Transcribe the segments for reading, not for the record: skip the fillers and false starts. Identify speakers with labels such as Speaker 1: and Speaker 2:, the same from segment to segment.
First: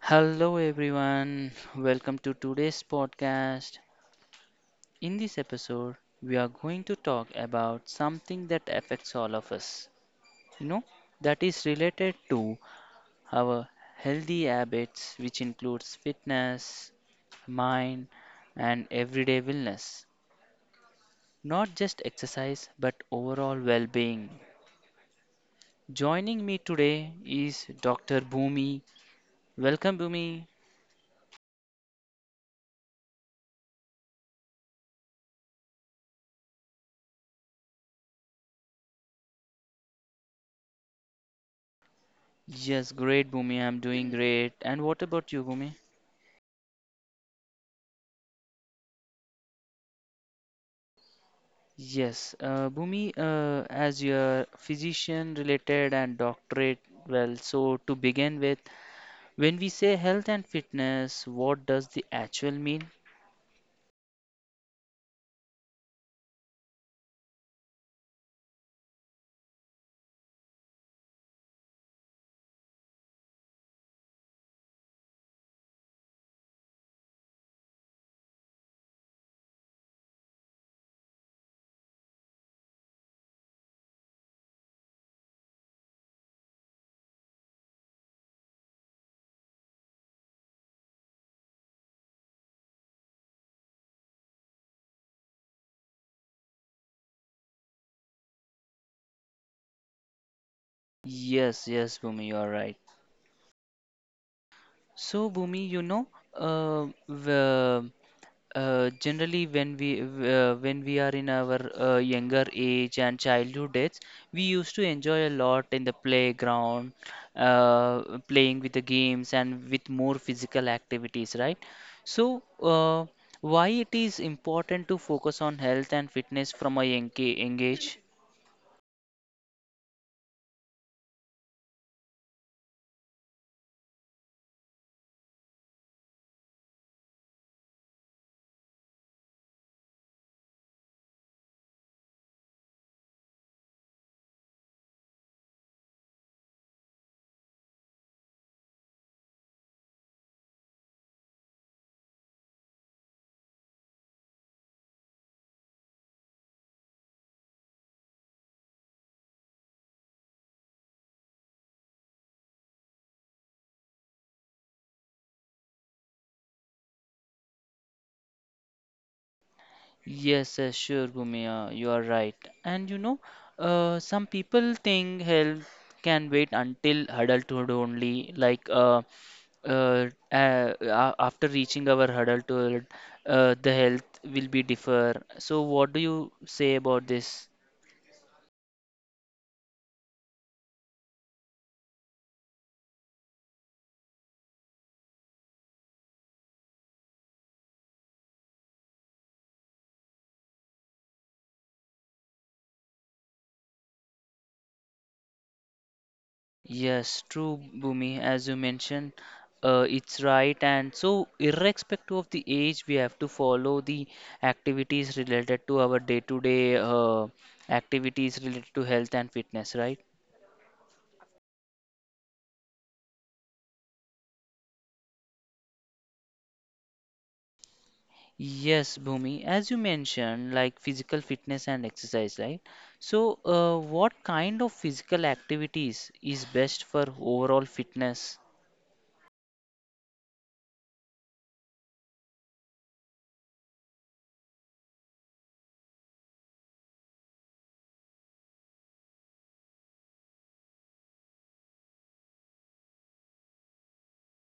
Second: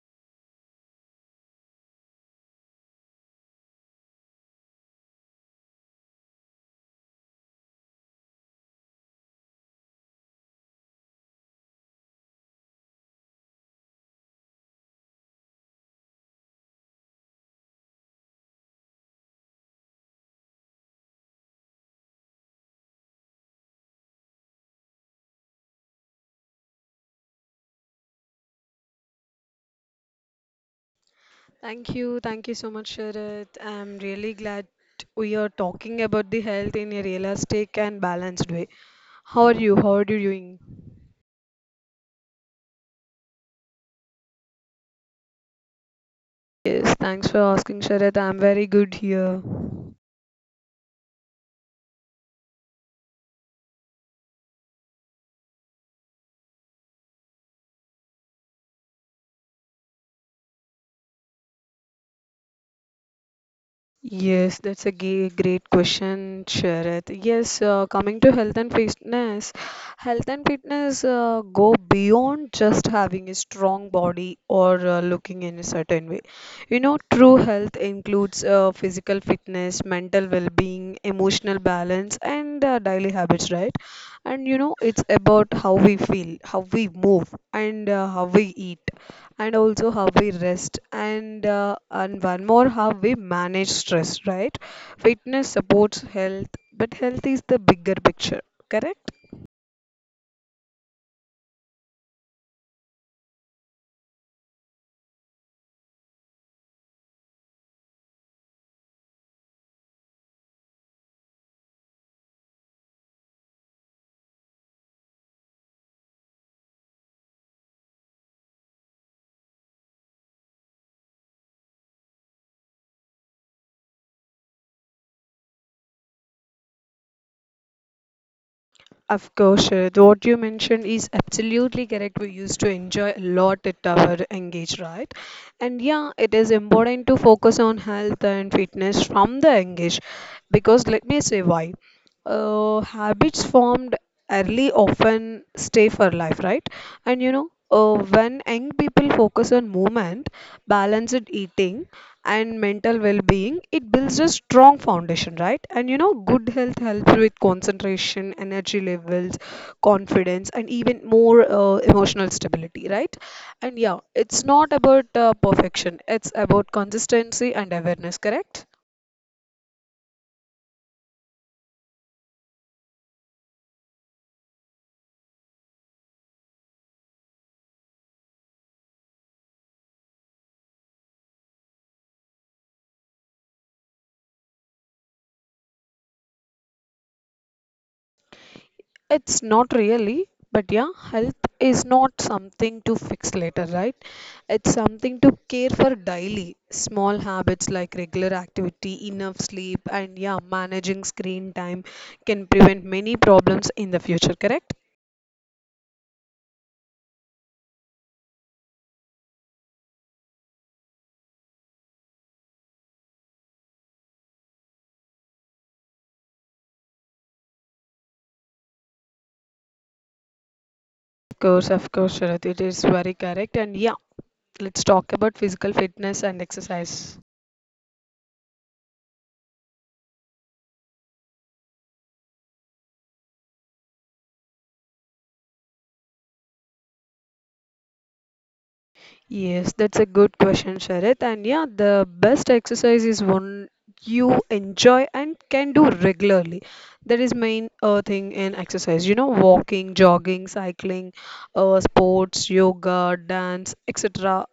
Speaker 1: Hello everyone, welcome to today's podcast. In this episode, we are going to talk about something that affects all of us, you know, that is related to our healthy habits, which includes fitness, mind, and everyday wellness. Not just exercise, but overall well being. Joining me today is Dr. Bhumi. Welcome, Bhumi.
Speaker 2: Thank you. Thank you so much, Sharat. I'm really glad we are talking about the health in a realistic and balanced way. How are you? How are you doing?
Speaker 1: Yes, great, Bhumi. I'm doing great. And what about you, Bhumi?
Speaker 2: Yes, thanks for asking, Sharat. I'm very good here.
Speaker 1: Yes, Bhumi, as your physician related and doctorate, well, so to begin with, when we say health and fitness, what does the actual mean?
Speaker 2: Yes, that's a great question, Sharath. Yes, coming to health and fitness go beyond just having a strong body or looking in a certain way. You know, true health includes physical fitness, mental well-being, emotional balance, and daily habits, right? And you know, it's about how we feel, how we move, and how we eat and also how we rest and one more, how we manage stress, right? Fitness supports health, but health is the bigger picture, correct?
Speaker 1: Yes, yes, Bhumi, you are right. So, Bhumi, you know, the generally, when we are in our younger age and childhood days, we used to enjoy a lot in the playground, uh, playing with the games and with more physical activities, right? So, why it is important to focus on health and fitness from a young age?
Speaker 2: Of course, Sharad, what you mentioned is absolutely correct. We used to enjoy a lot at our engage, right? And yeah, it is important to focus on health and fitness from the engage, because let me say why. Habits formed early often stay for life, right? And you know, when young people focus on movement, balanced eating, and mental well-being, it builds a strong foundation, right? And you know, good health helps with concentration, energy levels, confidence, and even more emotional stability, right? And yeah, it's not about perfection; it's about consistency and awareness, correct?
Speaker 1: Yes, yes, sure, Bhumia, you are right. And some people think health can wait until adulthood only, like after reaching our adulthood, the health will be differ. So, what do you say about this?
Speaker 2: It's not really, but yeah, health is not something to fix later, right? It's something to care for daily. Small habits like regular activity, enough sleep, and yeah, managing screen time can prevent many problems in the future, correct?
Speaker 1: Yes, true, Bhumi, as you mentioned, it's right. And so, irrespective of the age, we have to follow the activities related to our day-to-day activities related to health and fitness, right?
Speaker 2: Of course, Sharath, it is very correct. And yeah, let's talk about physical fitness and exercise.
Speaker 1: Yes, Bhumi, as you mentioned, like physical fitness and exercise, right? So, what kind of physical activities is best for overall fitness?
Speaker 2: Yes, that's a good question, Sharit. And yeah, the best exercise is one you enjoy and can do regularly. That is main thing in exercise. You know, walking, jogging, cycling, sports, yoga, dance, etc.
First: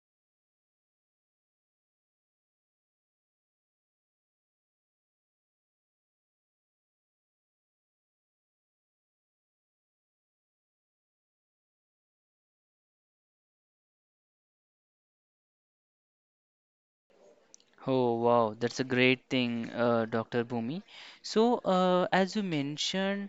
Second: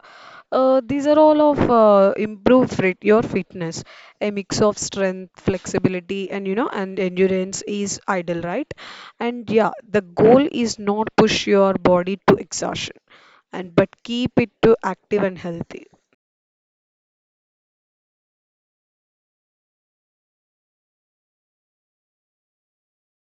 Speaker 2: These are all of improve fit your fitness. A mix of strength, flexibility, and you know, and endurance is ideal, right? And yeah, the goal is not push your body to exhaustion and but keep it to active and healthy.
Speaker 1: Oh wow, that's a great thing, Dr. Bhumi. So, as you mentioned,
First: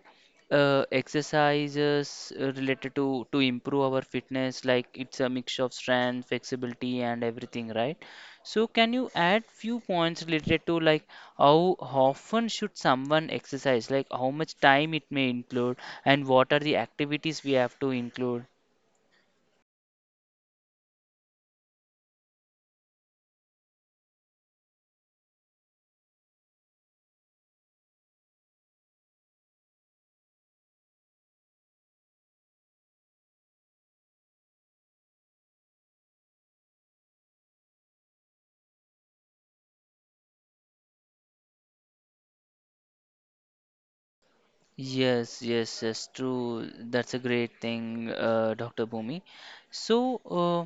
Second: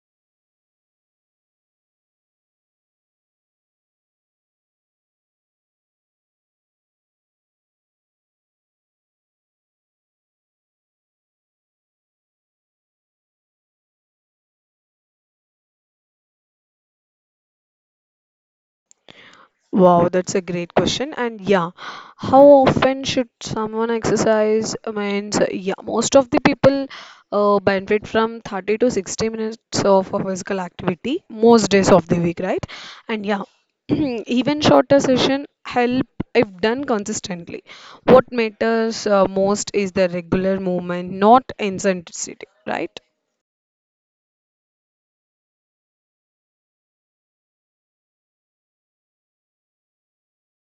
Speaker 1: exercises related to improve our fitness, like it's a mix of strength, flexibility, and everything, right? So, can you add few points related to like how often should someone exercise, like how much time it may include, and what are the activities we have to include?
Speaker 2: Wow, that's a great question. And yeah, how often should someone exercise? I mean, so yeah, most of the people benefit from 30 to 60 minutes of a physical activity most days of the week, right? And yeah, even shorter session help if done consistently. What matters most is the regular movement, not intensity, right?
Speaker 1: Yes, yes, yes, true. That's a great thing, Dr. Bhumi. So, uh,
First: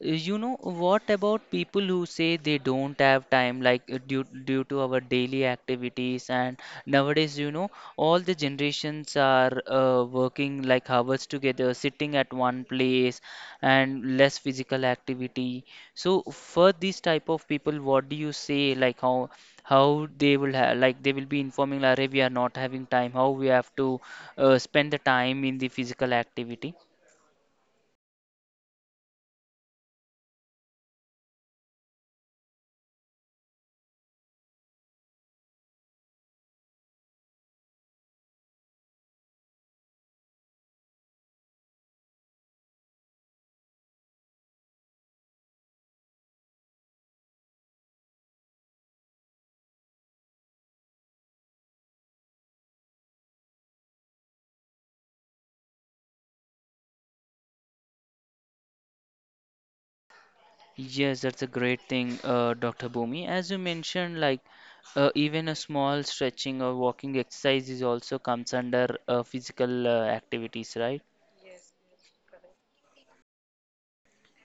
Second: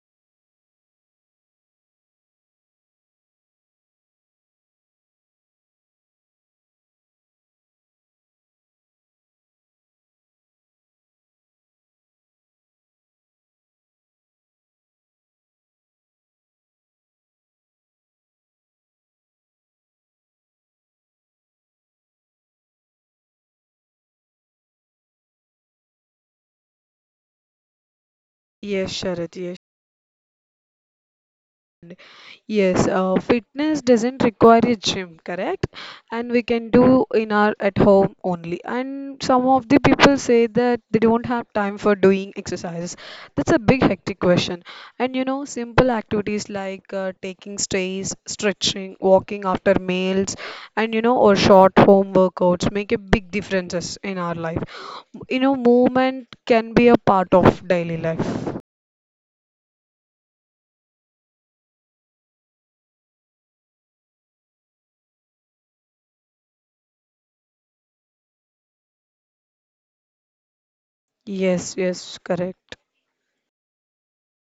Speaker 1: you know, what about people who say they don't have time, like due to our daily activities and nowadays, all the generations are working like hours together, sitting at one place, and less physical activity. So, for these type of people, what do you say? Like how they will have like they will be informing like, "Arey, we are not having time how we have to spend the time in the physical activity.
Speaker 2: Yes, Sharad, yes. Yes, fitness doesn't require a gym, correct? And we can do in our at home only. And some of the people say that they don't have time for doing exercises. That's a big hectic question. And you know, simple activities like taking stays, stretching, walking after meals, and you know, or short home workouts make a big differences in our life. You know, movement can be a part of daily life.
Speaker 1: Yes, that's a great thing, Dr. Bhumi, as you mentioned, like even a small stretching or walking exercise is also comes under physical activities, right?
Speaker 2: Yes, yes, correct.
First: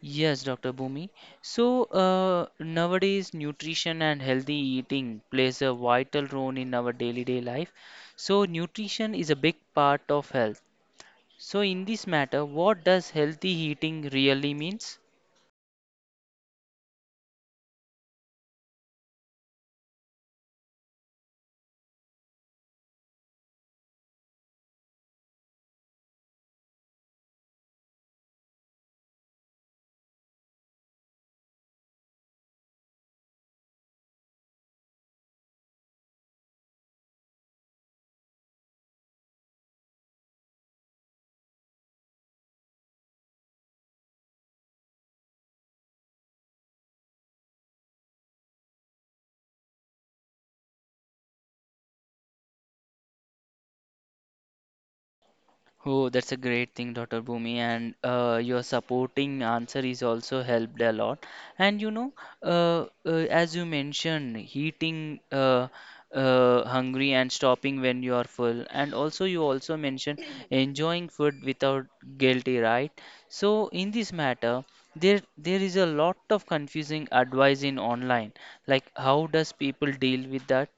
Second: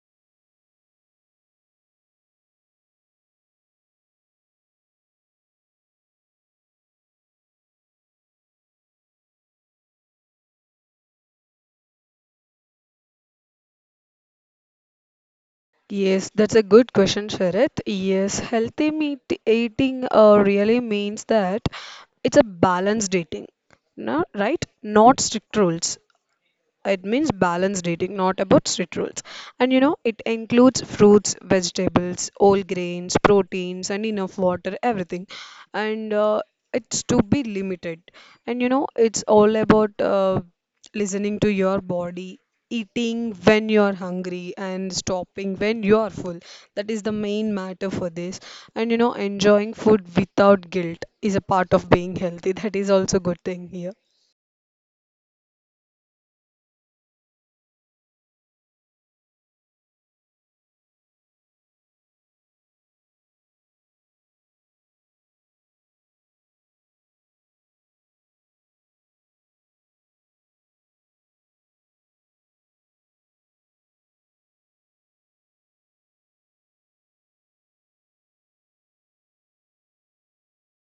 Speaker 1: Yes, Dr. Bhumi. So, nowadays, nutrition and healthy eating plays a vital role in our daily day life. So, nutrition is a big part of health. So in this matter, what does healthy eating really means?
Speaker 2: Yes, that's a good question, Sharath. Yes, healthy meat eating really means that it's a balanced eating, no, right? Not strict rules. It means balanced eating, not about strict rules. And you know, it includes fruits, vegetables, whole grains, proteins, and enough water, everything. And It's to be limited. And you know, it's all about listening to your body, eating when you're hungry, and stopping when you're full. That is the main matter for this. And you know, enjoying food without guilt is a part of being healthy. That is also good thing here.
Speaker 1: Oh, that's a great thing, Dr. Bhumi, and your supporting answer is also helped a lot. And as you mentioned, eating hungry and stopping when you are full, and also you also mentioned enjoying food without guilty, right? So in this matter, there is a lot of confusing advice in online. Like, how does people deal with that?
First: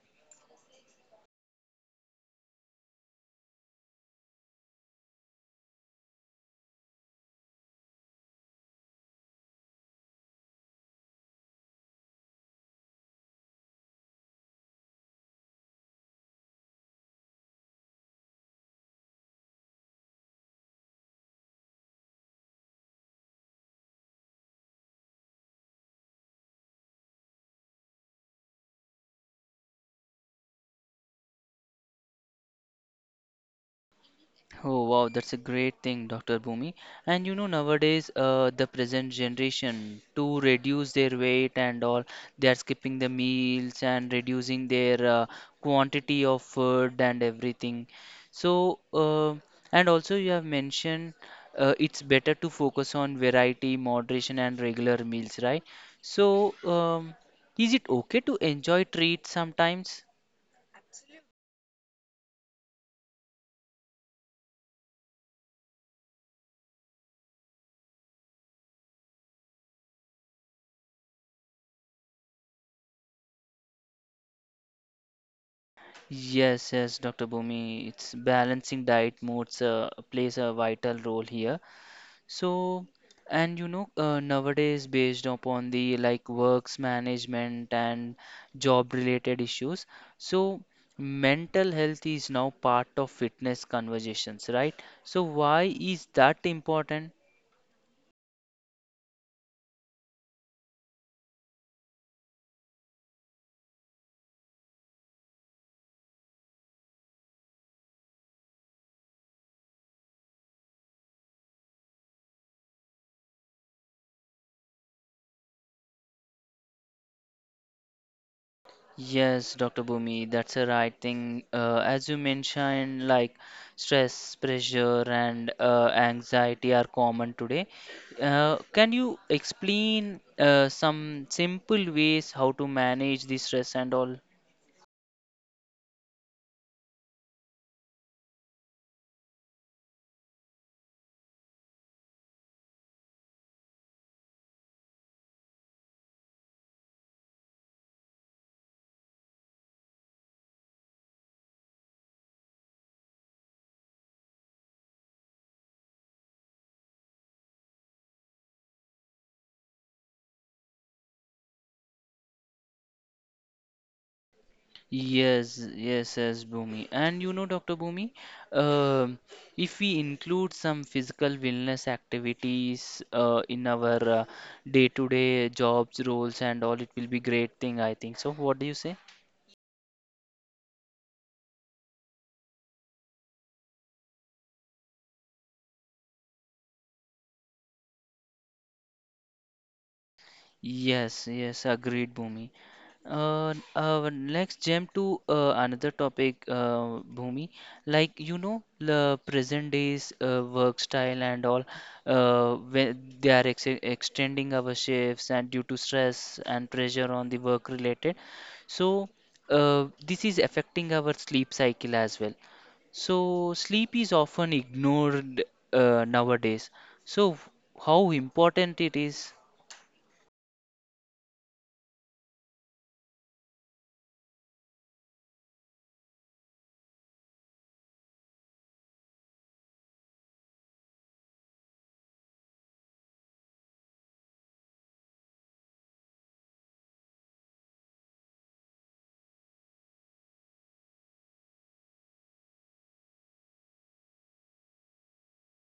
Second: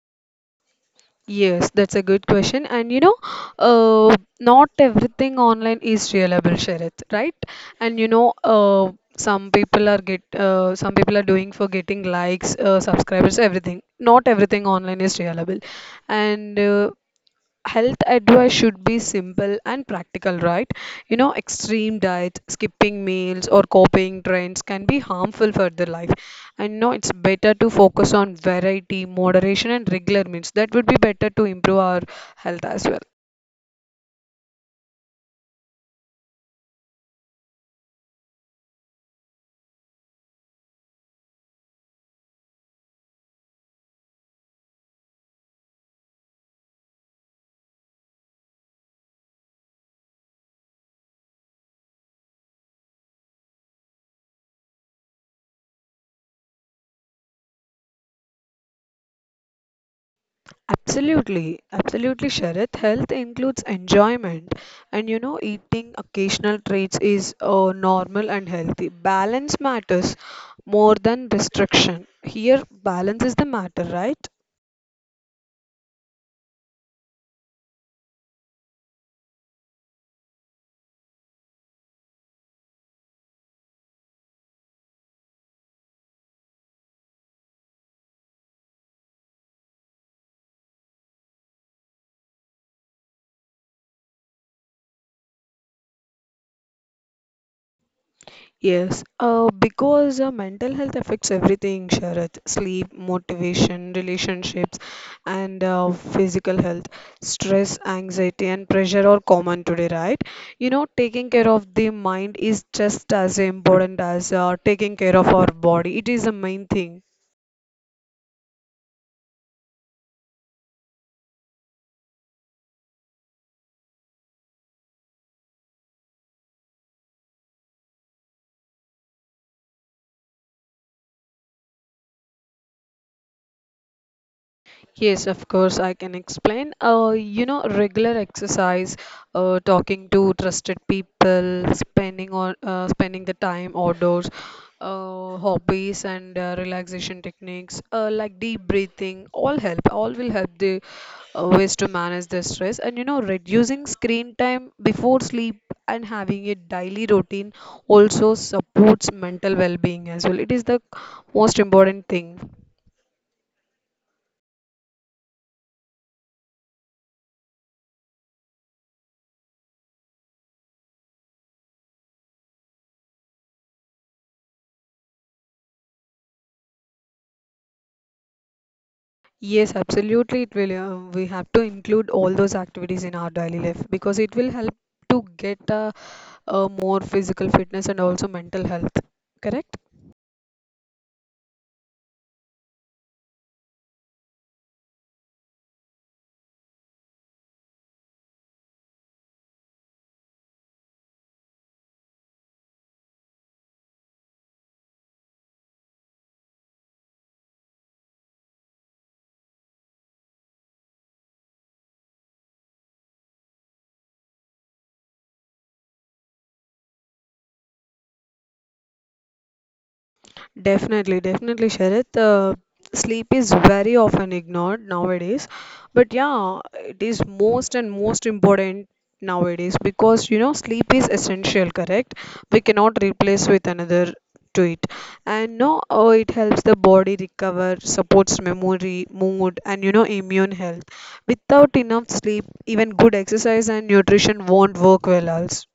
Speaker 2: Yes, that's a good question. And you know, uh, not everything online is reliable, Shareth, right? And you know, some people are doing for getting likes, subscribers, everything. Not everything online is reliable. And Health advice should be simple and practical, right? You know, extreme diets, skipping meals, or copying trends can be harmful for their life. And no, it's better to focus on variety, moderation, and regular meals. That would be better to improve our health as well.
Speaker 1: Oh wow, that's a great thing, Dr. Bhumi. And nowadays, the present generation to reduce their weight and all, they are skipping the meals and reducing their quantity of food and everything. So, and also you have mentioned it's better to focus on variety, moderation, and regular meals, right? So, is it okay to enjoy treats sometimes?
Speaker 2: Absolutely, absolutely, Sharath. Health includes enjoyment, and you know, eating occasional treats is normal and healthy. Balance matters more than restriction. Here, balance is the matter, right?
Speaker 1: Yes, yes, Dr. Bhumi, it's balancing diet modes plays a vital role here. So, and nowadays, based upon the like works management and job related issues, so mental health is now part of fitness conversations, right? So, why is that important?
Speaker 2: Yes, because mental health affects everything, Sharath. Sleep, motivation, relationships, and physical health. Stress, anxiety, and pressure are common today, right? You know, taking care of the mind is just as important as taking care of our body. It is the main thing.
Speaker 1: Yes, Dr. Bhumi, that's a right thing. As you mentioned, like stress, pressure, and anxiety are common today. Can you explain some simple ways how to manage the stress and all?
Speaker 2: Yes, of course, I can explain. You know, regular exercise, talking to trusted people, spending on spending the time outdoors, hobbies and relaxation techniques, like deep breathing, all help. All will help the ways to manage the stress. And you know, reducing screen time before sleep and having a daily routine also supports mental well-being as well. It is the most important thing.
Speaker 1: Yes, yes, yes, Bhumi. And Dr. Bhumi, um if we include some physical wellness activities in our day-to-day jobs, roles, and all, it will be great thing, I think. So, what do you say?
Speaker 2: Yes, absolutely. It will. We have to include all those activities in our daily life because it will help to a more physical fitness and also mental health. Correct?
Speaker 1: Yes, yes, agreed, Bhumi. Let's jump to another topic, Bhumi. Like the present days work style and all, when they are ex extending our shifts and due to stress and pressure on the work related. So, this is affecting our sleep cycle as well. So, sleep is often ignored nowadays. So, how important it is?
Speaker 2: Definitely, definitely, Sharath. Sleep is very often ignored nowadays, but yeah, it is most and most important nowadays, because you know sleep is essential, correct? We cannot replace with another to it, and no, oh, it helps the body recover, supports memory, mood, and you know immune health. Without enough sleep, even good exercise and nutrition won't work well, also.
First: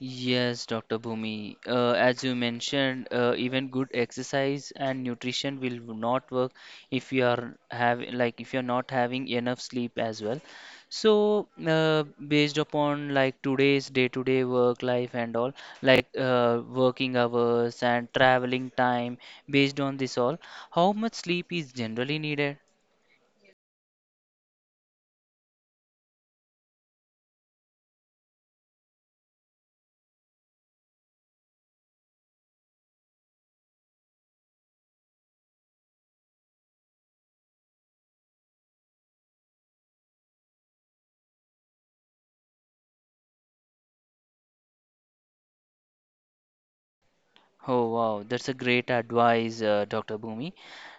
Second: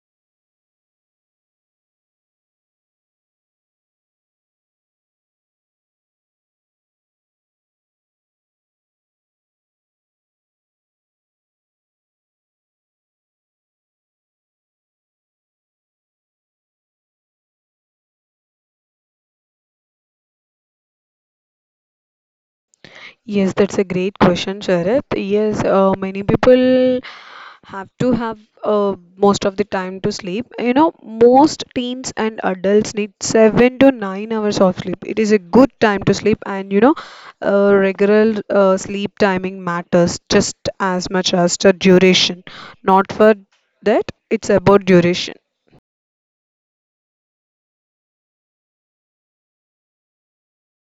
Speaker 1: Yes, Dr. Bhumi. As you mentioned, even good exercise and nutrition will not work if you are have like if you're not having enough sleep as well. So, based upon like today's day-to-day work life and all, like working hours and traveling time, based on this all, how much sleep is generally needed?
Speaker 2: Yes, that's a great question, Sharath. Yes, many people have to have most of the time to sleep. You know, most teens and adults need 7 to 9 hours of sleep. It is a good time to sleep, and you know, regular sleep timing matters just as much as the duration. Not for that, it's about duration.
Speaker 1: Oh wow, that's a great advice, Dr. Bhumi.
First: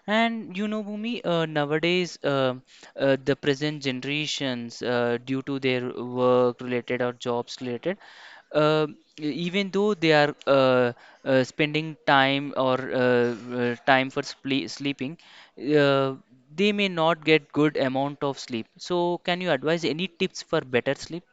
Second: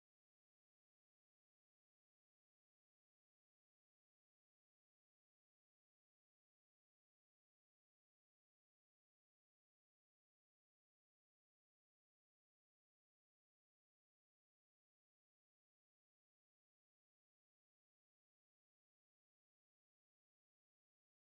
Speaker 1: And Bhumi, nowadays the present generations, due to their work related or jobs related, uh, even though they are spending time or time for sple sleeping, uh, they may not get good amount of sleep. So, can you advise any tips for better sleep?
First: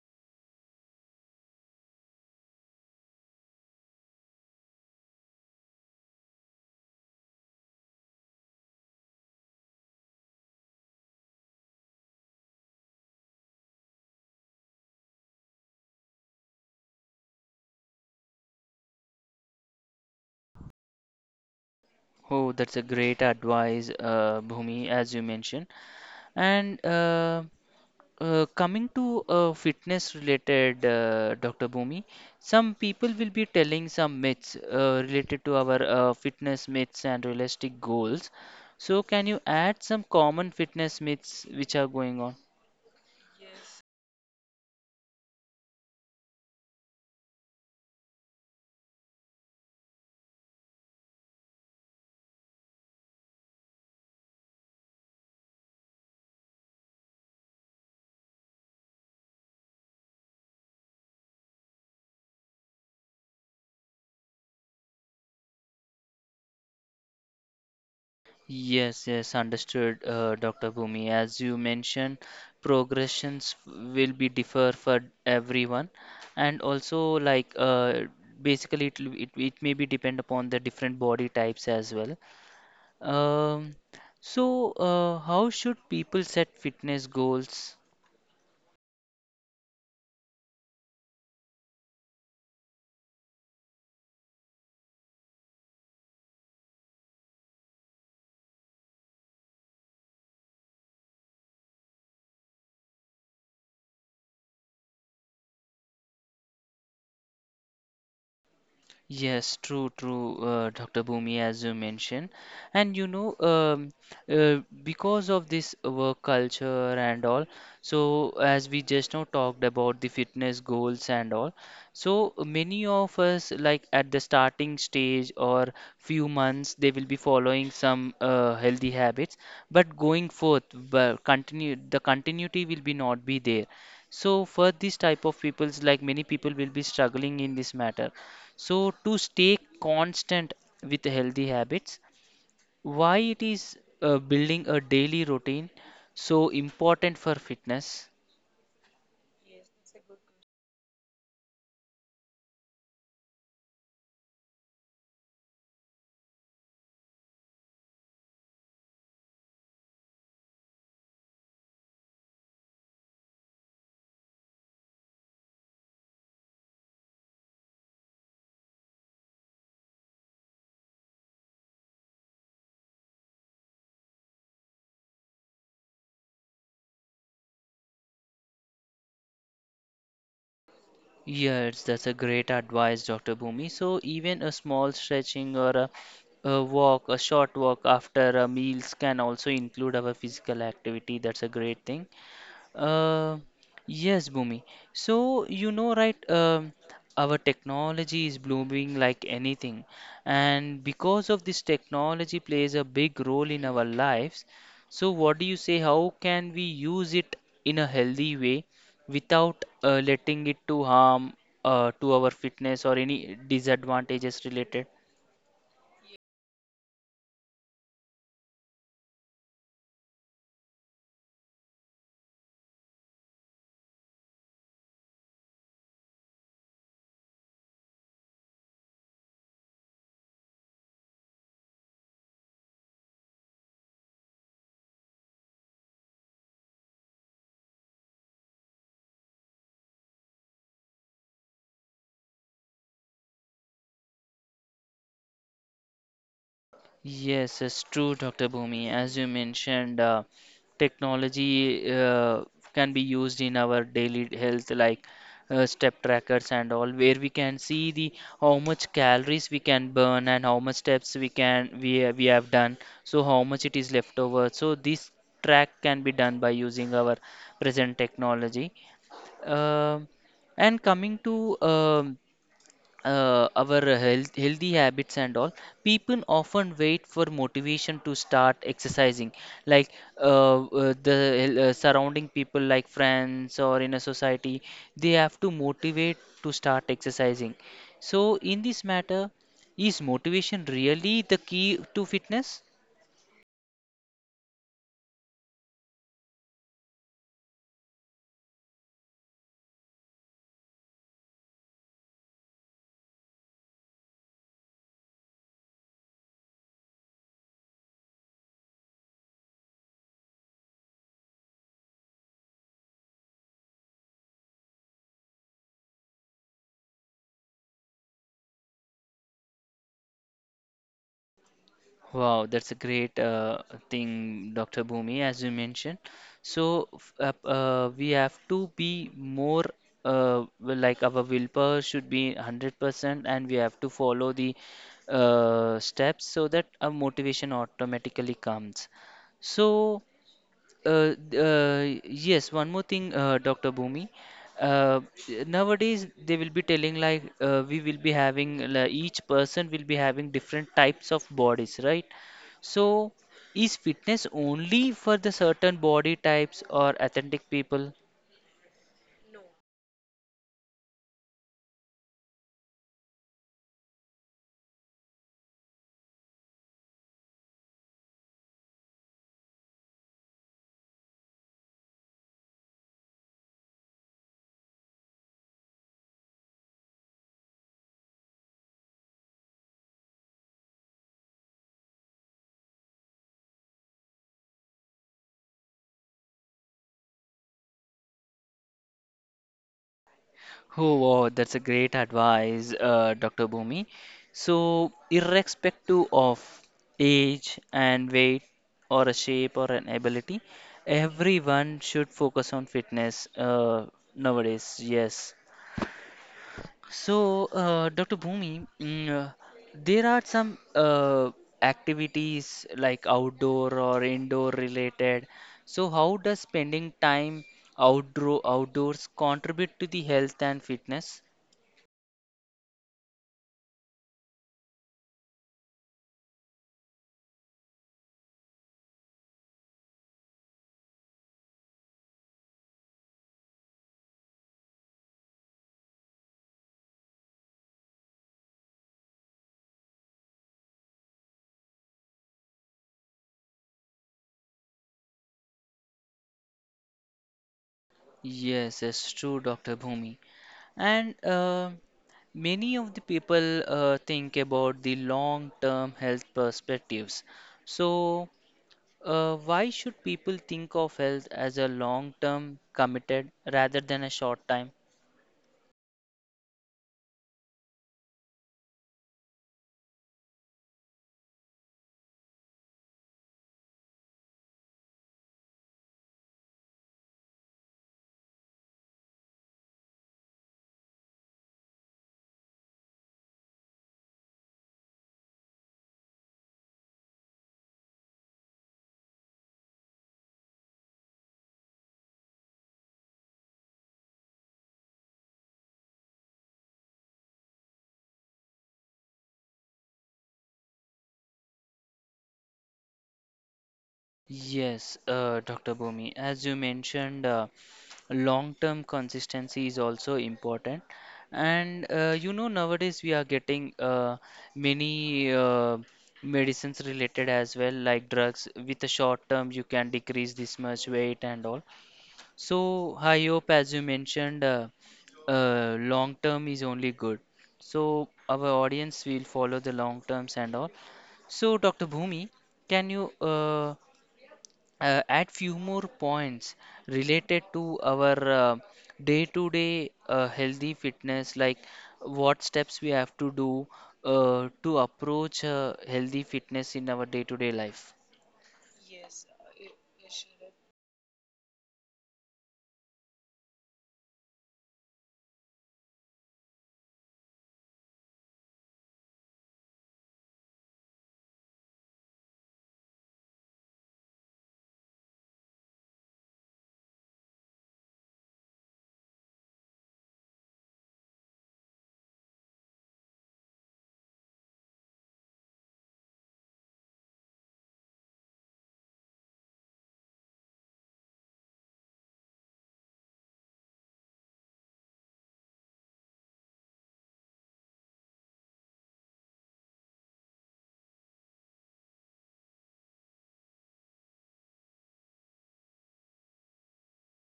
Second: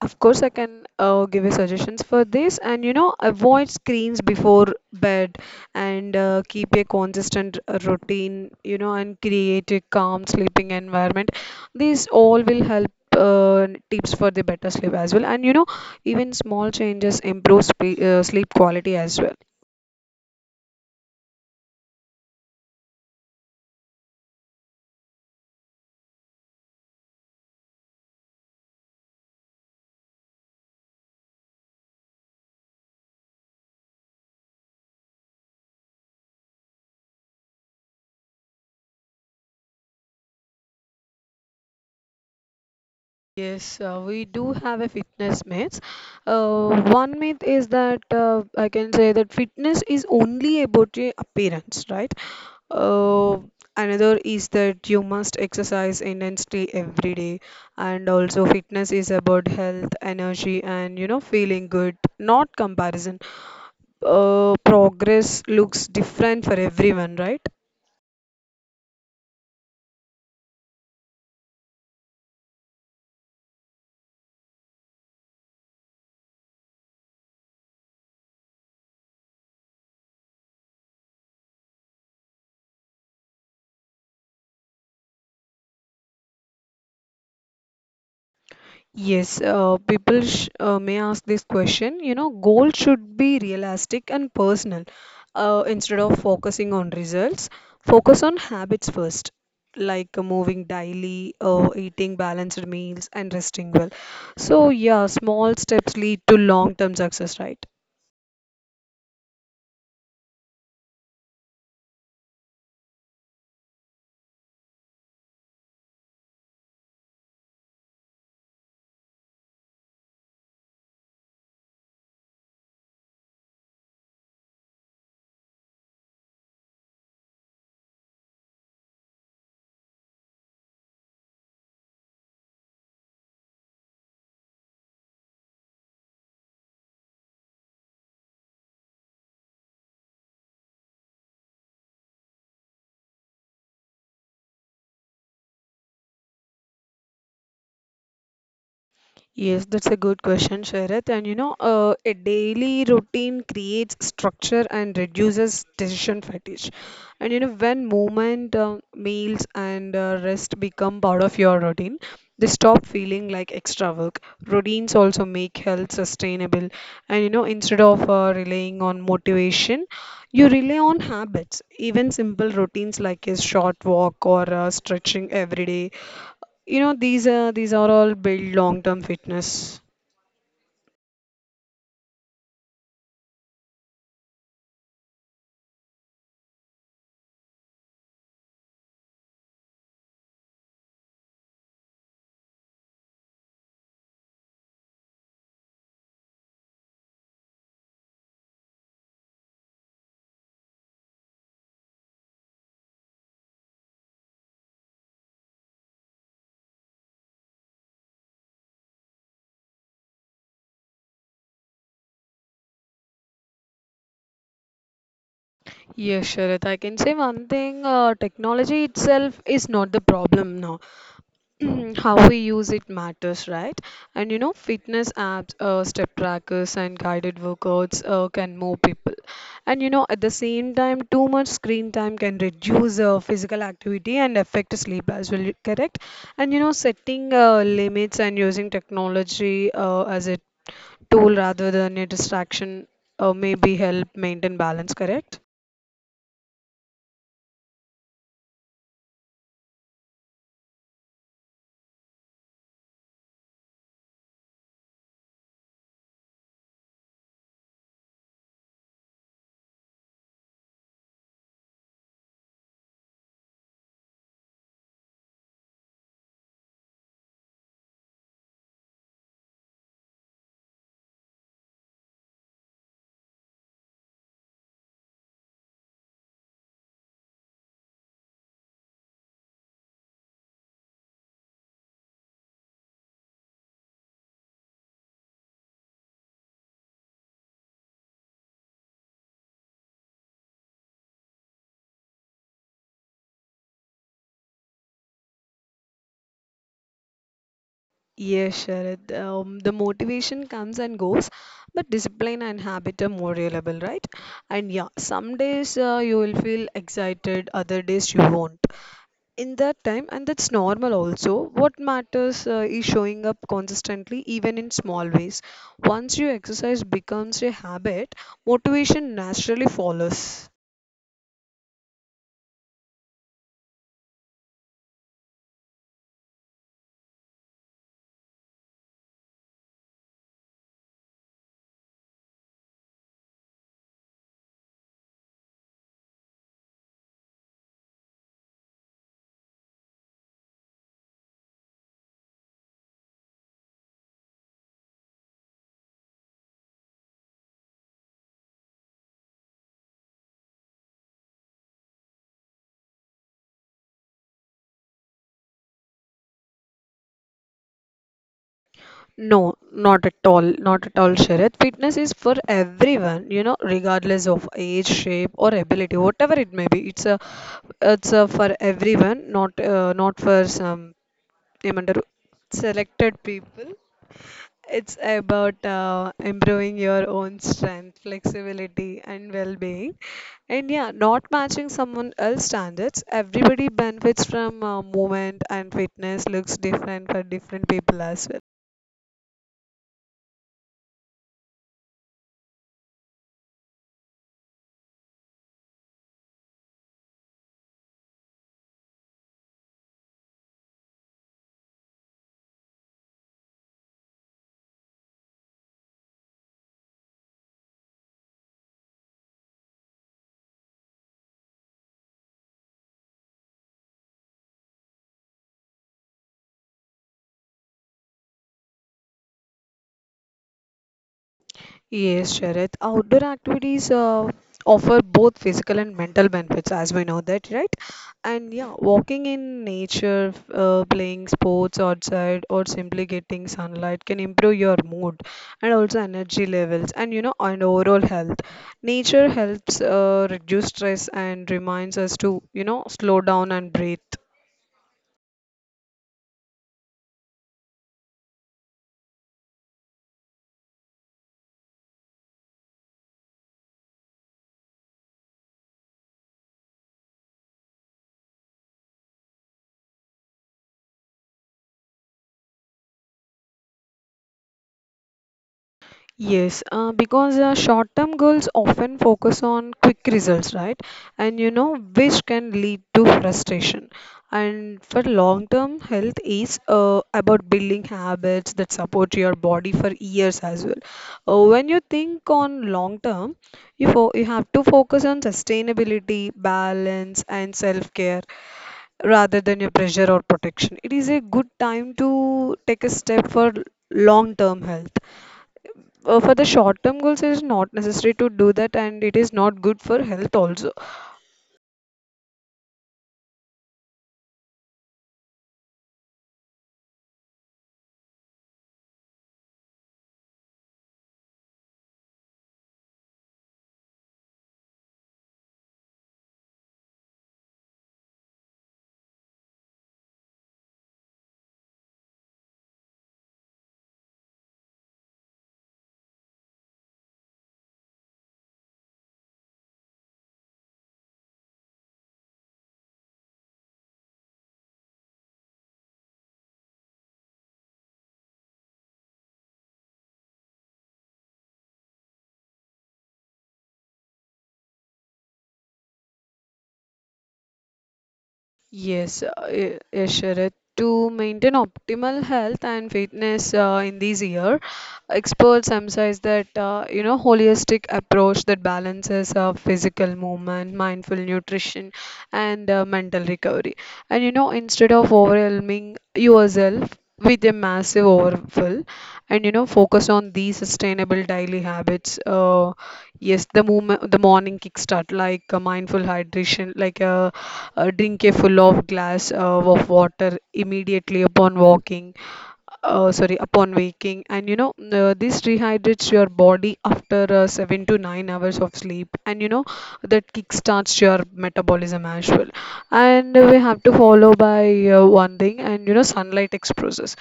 Speaker 2: Of course, I can give you suggestions for this, and you know, avoid screens before bed and keep a consistent routine, you know, and create a calm sleeping environment. These all will help tips for the better sleep as well. And you know, even small changes improve sleep quality as well.
Speaker 1: Oh, that's a great advice, Bhumi, as you mentioned. And coming to fitness related, Dr. Bhumi, some people will be telling some myths related to our fitness myths and realistic goals. So, can you add some common fitness myths which are going on?
Speaker 2: Yes, we do have a fitness myth. One myth is that I can say that fitness is only about your appearance, right? Uh, Another is that you must exercise intensely every day, and also fitness is about health, energy, and you know feeling good, not comparison. Progress looks different for everyone, right?
Speaker 1: Yes, yes, understood, Dr. Bhumi. As you mentioned, progressions will be differ for everyone, and also like uh, basically it may be depend upon the different body types as well. Um, so how should people set fitness goals?
Speaker 2: Yes, people sh may ask this question. You know, goal should be realistic and personal. Instead of focusing on results, focus on habits first, like moving daily, eating balanced meals, and resting well. So, yeah, small steps lead to long-term success, right?
Speaker 1: Yes, true, true, Dr. Bhumi, as you mentioned. And because of this work culture and all, so as we just now talked about the fitness goals and all, so many of us, like at the starting stage or few months, they will be following some healthy habits, but going forth, but continue, the continuity will be not be there. So for this type of peoples, like many people will be struggling in this matter. So to stay constant with healthy habits, why it is building a daily routine so important for fitness?
Speaker 2: Yes, that's a good question, Sharath. And you know, a daily routine creates structure and reduces decision fatigue. And you know, when movement, meals, and rest become part of your routine, they stop feeling like extra work. Routines also make health sustainable. And you know, instead of relying on motivation, you rely on habits. Even simple routines like a short walk or stretching every day, you know, these are all build long-term fitness.
Speaker 1: Yes, that's a great advice, Dr. Bhumi. So even a small stretching or a walk, a short walk after a meals can also include our physical activity. That's a great thing. Uh, yes, Bhumi. So, our technology is blooming like anything. And because of this technology plays a big role in our lives. So, what do you say? How can we use it in a healthy way without letting it to harm to our fitness or any disadvantages related?
Speaker 2: Yes, Sharat, I can say one thing, technology itself is not the problem now. How we use it matters, right? And you know, fitness apps, step trackers, and guided workouts can move people. And you know, at the same time, too much screen time can reduce physical activity and affect sleep as well, correct? And you know, setting limits and using technology as a tool rather than a distraction maybe help maintain balance, correct?
Speaker 1: Yes, it's true, Dr. Bhumi. As you mentioned, technology can be used in our daily health, like step trackers and all, where we can see the how much calories we can burn and how much steps we can we ha- we have done, so how much it is left over. So this track can be done by using our present technology. Um and coming to um our health, healthy habits and all, people often wait for motivation to start exercising. Like the surrounding people, like friends or in a society, they have to motivate to start exercising. So, in this matter, is motivation really the key to fitness?
Speaker 2: Yes, Sharad. The motivation comes and goes, but discipline and habit are more reliable, right? And yeah, some days you will feel excited, other days you won't. In that time, and that's normal also, what matters is showing up consistently, even in small ways. Once your exercise becomes a habit, motivation naturally follows.
Speaker 1: Wow, that's a great thing, Dr. Bhumi, as you mentioned. We have to be more like our willpower should be 100% and we have to follow the steps so that our motivation automatically comes. So yes, one more thing, Dr. Bhumi. Uh, Nowadays, they will be telling like we will be having like, each person will be having different types of bodies, right? So, is fitness only for the certain body types or authentic people?
Speaker 2: No, not at all, not at all, Sharat. Fitness is for everyone, you know, regardless of age, shape, or ability, whatever it may be. It's a for everyone, not for some, ఏమంటారు, selected people. It's about improving your own strength, flexibility, and well-being. And yeah, not matching someone else's standards. Everybody benefits from movement and fitness looks different for different people as well.
Speaker 1: Oh, wow, that's a great advice, Dr. Bhumi. So, irrespective of age and weight, or a shape or an ability, everyone should focus on fitness nowadays. Yes. So, Dr. Bhumi, there are some activities like outdoor or indoor related. So, how does spending time outdoors contribute to the health and fitness?
Speaker 2: Yes, Sharath. Outdoor activities offer both physical and mental benefits, as we know that, right? And yeah, walking in nature, playing sports outside, or simply getting sunlight can improve your mood and also energy levels and you know, and overall health. Nature helps reduce stress and reminds us to, you know, slow down and breathe.
Speaker 1: Yes, that's true, Dr. Bhumi. And many of the people think about the long-term health perspectives. So, why should people think of health as a long-term committed rather than a short time?
Speaker 2: Yes, because short-term goals often focus on quick results, right? Which can lead to frustration. And for long-term health is about building habits that support your body for years as well. When you think on long-term, you have to focus on sustainability, balance, and self-care rather than your pressure or protection. It is a good time to take a step for long-term health. For the short term goals it is not necessary to do that, and it is not good for health also.
Speaker 1: Yes, Dr. Bhumi, as you mentioned, long-term consistency is also important. And nowadays we are getting many medicines related as well, like drugs. With a short term, you can decrease this much weight and all. So, I hope, as you mentioned, long term is only good. So our audience will follow the long terms and all. So Dr. Bhumi, can you add few more points related to our day-to-day healthy fitness, like what steps we have to do to approach healthy fitness in our day-to-day life.
Speaker 2: Yes, Sharat. To maintain optimal health and fitness in this year, experts emphasize that holistic approach that balances physical movement, mindful nutrition, and mental recovery. Instead of overwhelming yourself with a massive overfill, focus on these sustainable daily habits. Yes, the movement, the morning kickstart, like mindful hydration, like a drink a full of glass of water immediately upon walking, sorry, upon waking. And you know uh, this rehydrates your body after 7 to 9 hours of sleep, and that kickstarts your metabolism as well, and we have to follow by one thing. And you know Sunlight exposures,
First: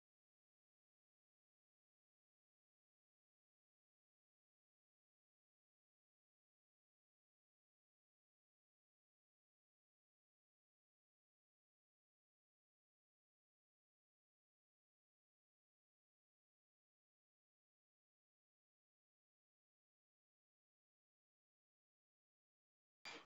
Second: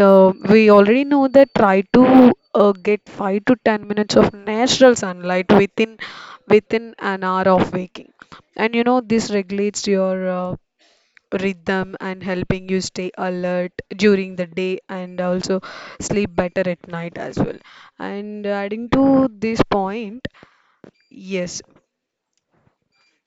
Speaker 2: we already know that. Try to get 5 to 10 minutes of natural sunlight within an hour of waking. This regulates your rhythm and helping you stay alert during the day and also sleep better at night as well. And adding to this point, yes,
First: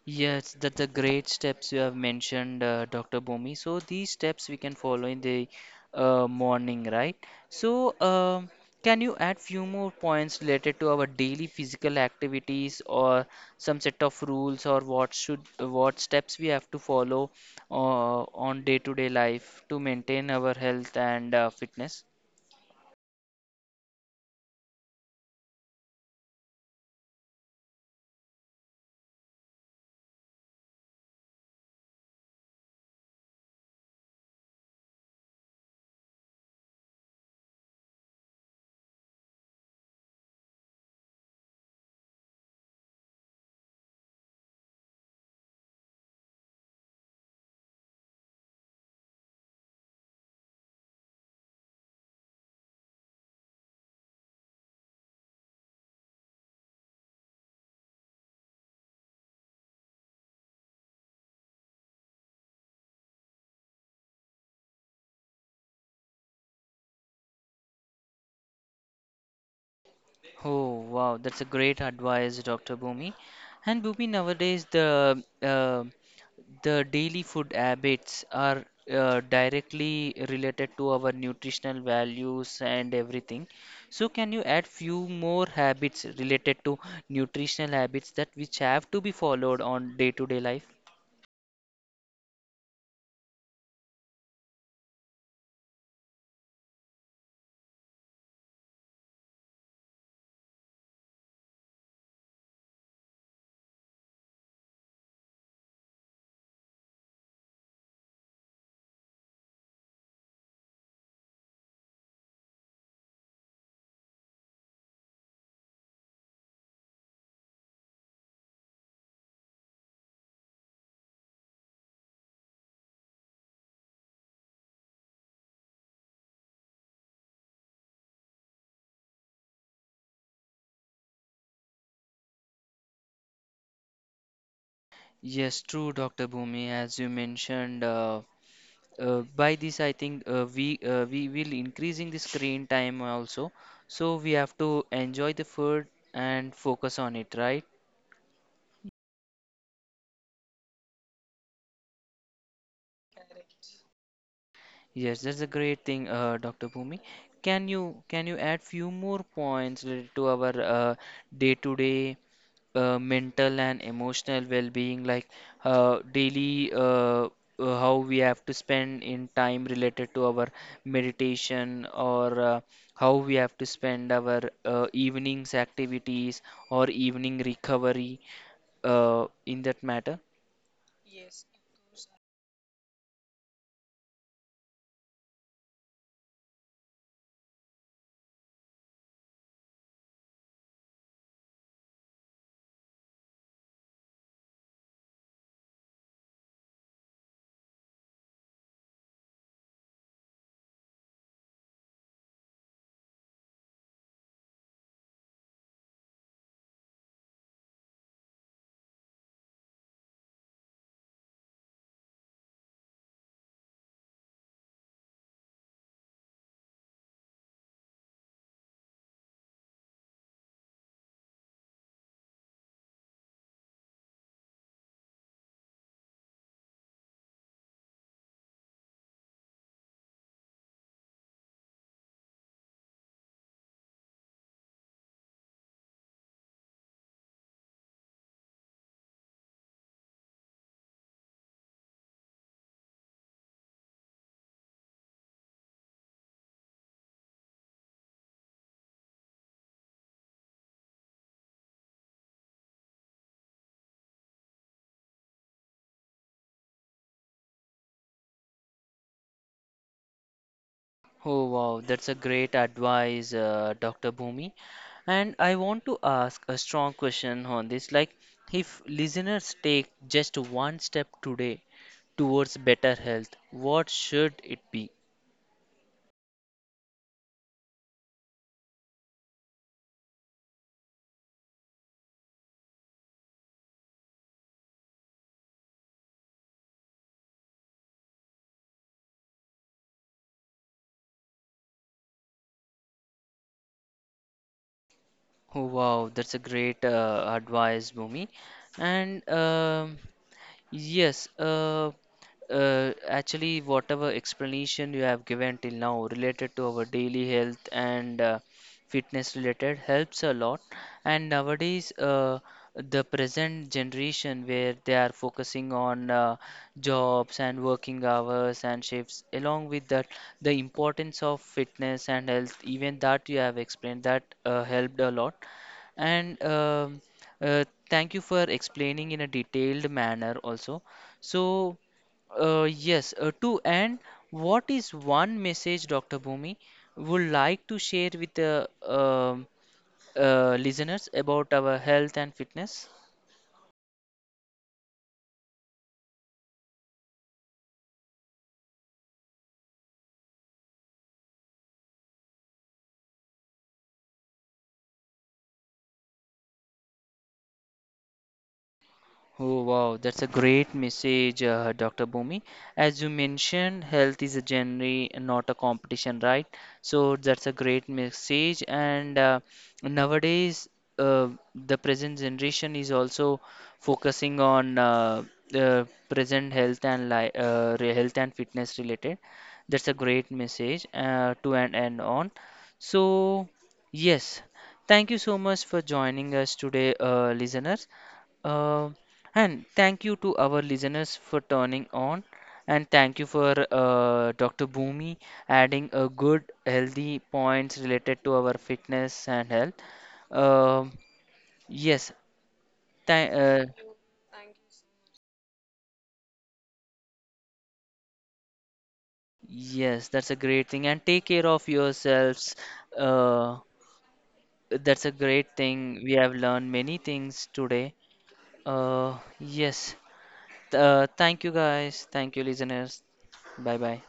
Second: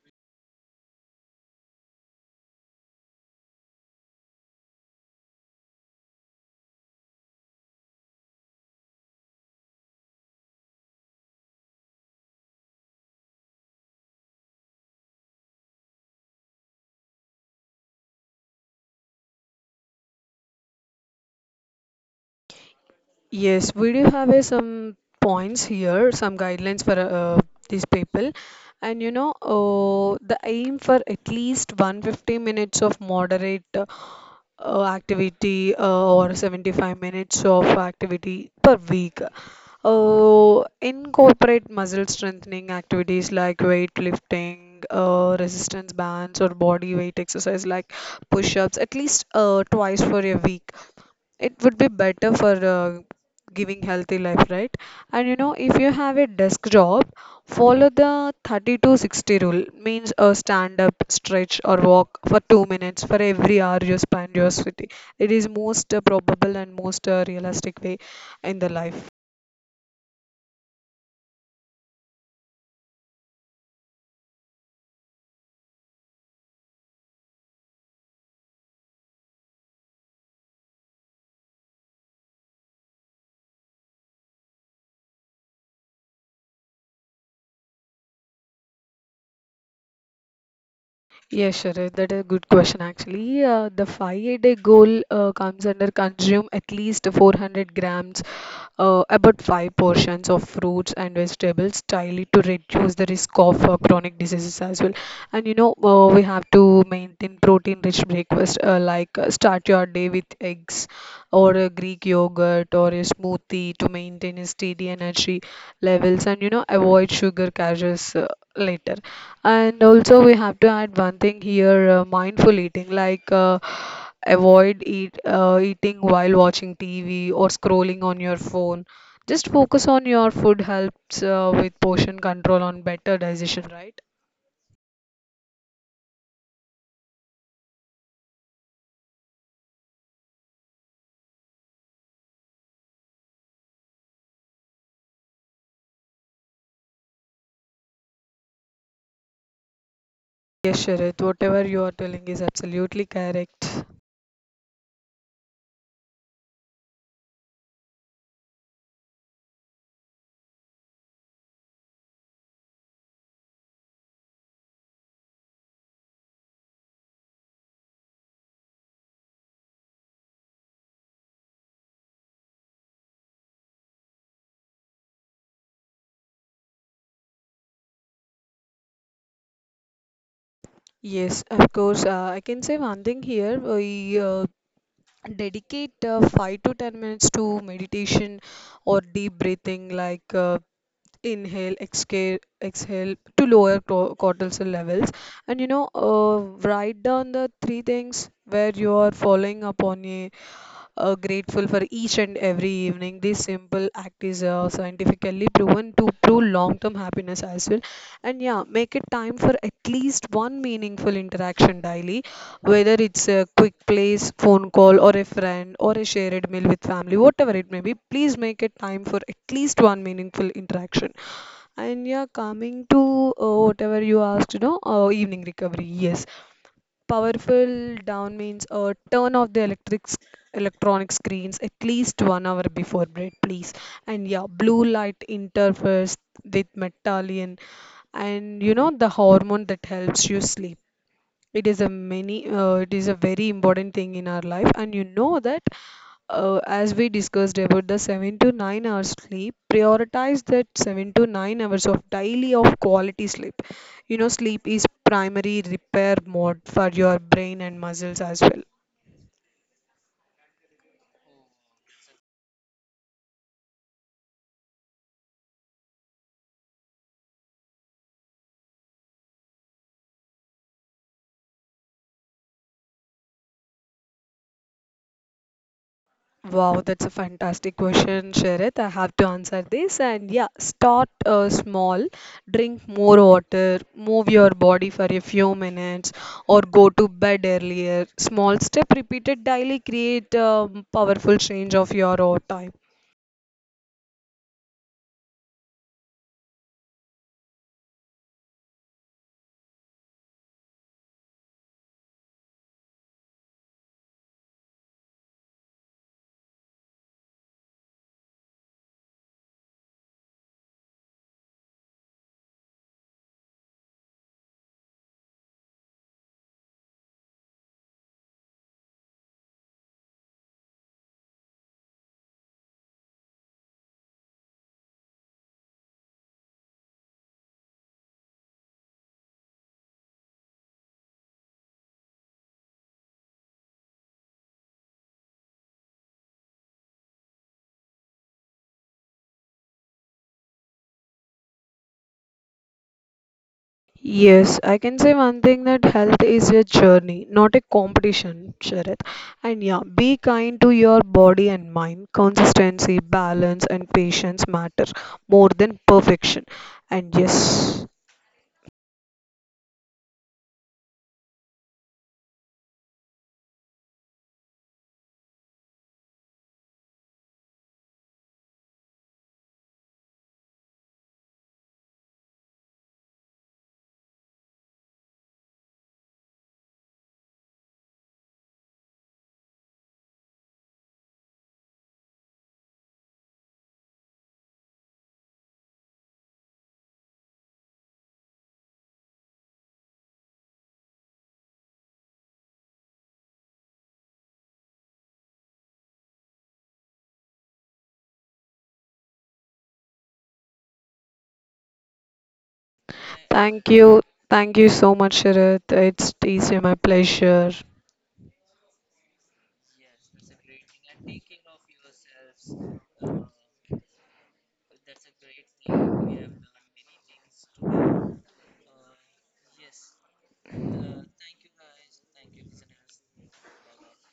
Speaker 1: Yes, that the great steps you have mentioned, Dr. Bhumi. So these steps we can follow in the morning, right? So um, can you add few more points related to our daily physical activities or some set of rules or what should what steps we have to follow on day-to-day life to maintain our health and fitness?
Speaker 2: yes, we do have some points here, some guidelines for these people. The aim for at least 150 minutes of moderate activity or 75 minutes of activity per week. Incorporate muscle strengthening activities like weightlifting, resistance bands, or body weight exercise like push ups at least twice for a week. It would be better for giving healthy life, right? And you know if you have a desk job, follow the 30 to 60 rule, means a stand up, stretch, or walk for 2 minutes for every hour you spend your city. It is most probable and most realistic way in the life.
Speaker 1: Oh, wow, that's a great advice, Dr. Bhumi. And Bhumi, nowadays the daily food habits are directly related to our nutritional values and everything. So, can you add few more habits related to nutritional habits that which have to be followed on day-to-day life?
Speaker 2: Yes, Sharif, that is a good question actually. The five-a-day goal comes under consume at least 400 grams, about five portions of fruits and vegetables daily to reduce the risk of chronic diseases as well. We have to maintain protein-rich breakfast like start your day with eggs or a Greek yogurt or a smoothie to maintain a steady energy levels, and avoid sugar caches later. And also, we have to add one thing here, mindful eating, like avoid eating while watching TV or scrolling on your phone. Just focus on your food helps with portion control on better digestion, right?
Speaker 1: Yes, true, Dr. Bhumi. As you mentioned, by this I think we will increasing the screen time also, so we have to enjoy the food and focus on it, right?
Speaker 2: Yes, Sharad, whatever you are telling is absolutely correct.
Speaker 1: Yes, that's a great thing, Dr. Bhumi. Can you add few more points related to our day to day mental and emotional well-being, like daily how we have to spend in time related to our meditation, or how we have to spend our evenings activities or evening recovery in that matter.
Speaker 2: Yes, of course. I can say one thing here. We dedicate 5 to 10 minutes to meditation or deep breathing, like inhale, exhale, exhale to lower cortisol levels. And you know, uh, write down the three things where you are following up on a grateful for each and every evening. This simple act is scientifically proven to prove long-term happiness as well. And yeah, make it time for at least one meaningful interaction daily, whether it's a quick place, phone call, or a friend, or a shared meal with family, whatever it may be. Please make it time for at least one meaningful interaction. And yeah, coming to whatever you asked, evening recovery. Yes. Powerful down means turn off the electronic screens at least 1 hour before bed, please. And yeah, blue light interferes with melatonin, and you know the hormone that helps you sleep. It is a many it is a very important thing in our life. And you know that uh, as we discussed about the 7 to 9 hours sleep, prioritize that 7 to 9 hours of daily of quality sleep. Sleep is primary repair mode for your brain and muscles as well.
Speaker 1: Oh wow, that's a great advice, Dr. Bhumi. And I want to ask a strong question on this. Like, if listeners take just one step today towards better health, what should it be?
Speaker 2: Wow, that's a fantastic question, Sharad. I have to answer this. And yeah, start small, drink more water, move your body for a few minutes, or go to bed earlier. Small step repeated daily create a powerful change of your own time.
Speaker 1: Oh wow, that's a great advice, Bhumi. And um Yes, uh, Actually, whatever explanation you have given till now related to our daily health and fitness related helps a lot. And nowadays, the present generation where they are focusing on jobs and working hours and shifts, along with that, the importance of fitness and health, even that you have explained, that helped a lot. And uh, Thank you for explaining in a detailed manner also. So, yes, to end, what is one message Dr. Bhumi would like to share with the listeners about our health and fitness?
Speaker 2: Yes, I can say one thing that health is a journey, not a competition, Sharath. And yeah, be kind to your body and mind. Consistency, balance, and patience matter more than perfection. And yes,
Speaker 1: Oh, wow, that's a great message, Dr. Bhumi. As you mentioned, health is a journey, not a competition, right? So that's a great message. And nowadays, uh, the present generation is also focusing on the present health and health and fitness related. That's a great message to and end on. So yes, thank you so much for joining us today, listeners. Uh, and thank you to our listeners for turning on, and thank you for Dr. Bhumi adding a good, healthy points related to our fitness and health. Um yes, tha-
Speaker 2: thank
Speaker 1: uh,
Speaker 2: you. Thank you so much, Sharath. It's my pleasure.
Speaker 1: yes, that's a great thing. And take care of yourselves. Uh, that's a great thing. We have learned many things today. Uh, yes. Thank you guys. Thank you listeners. Bye bye.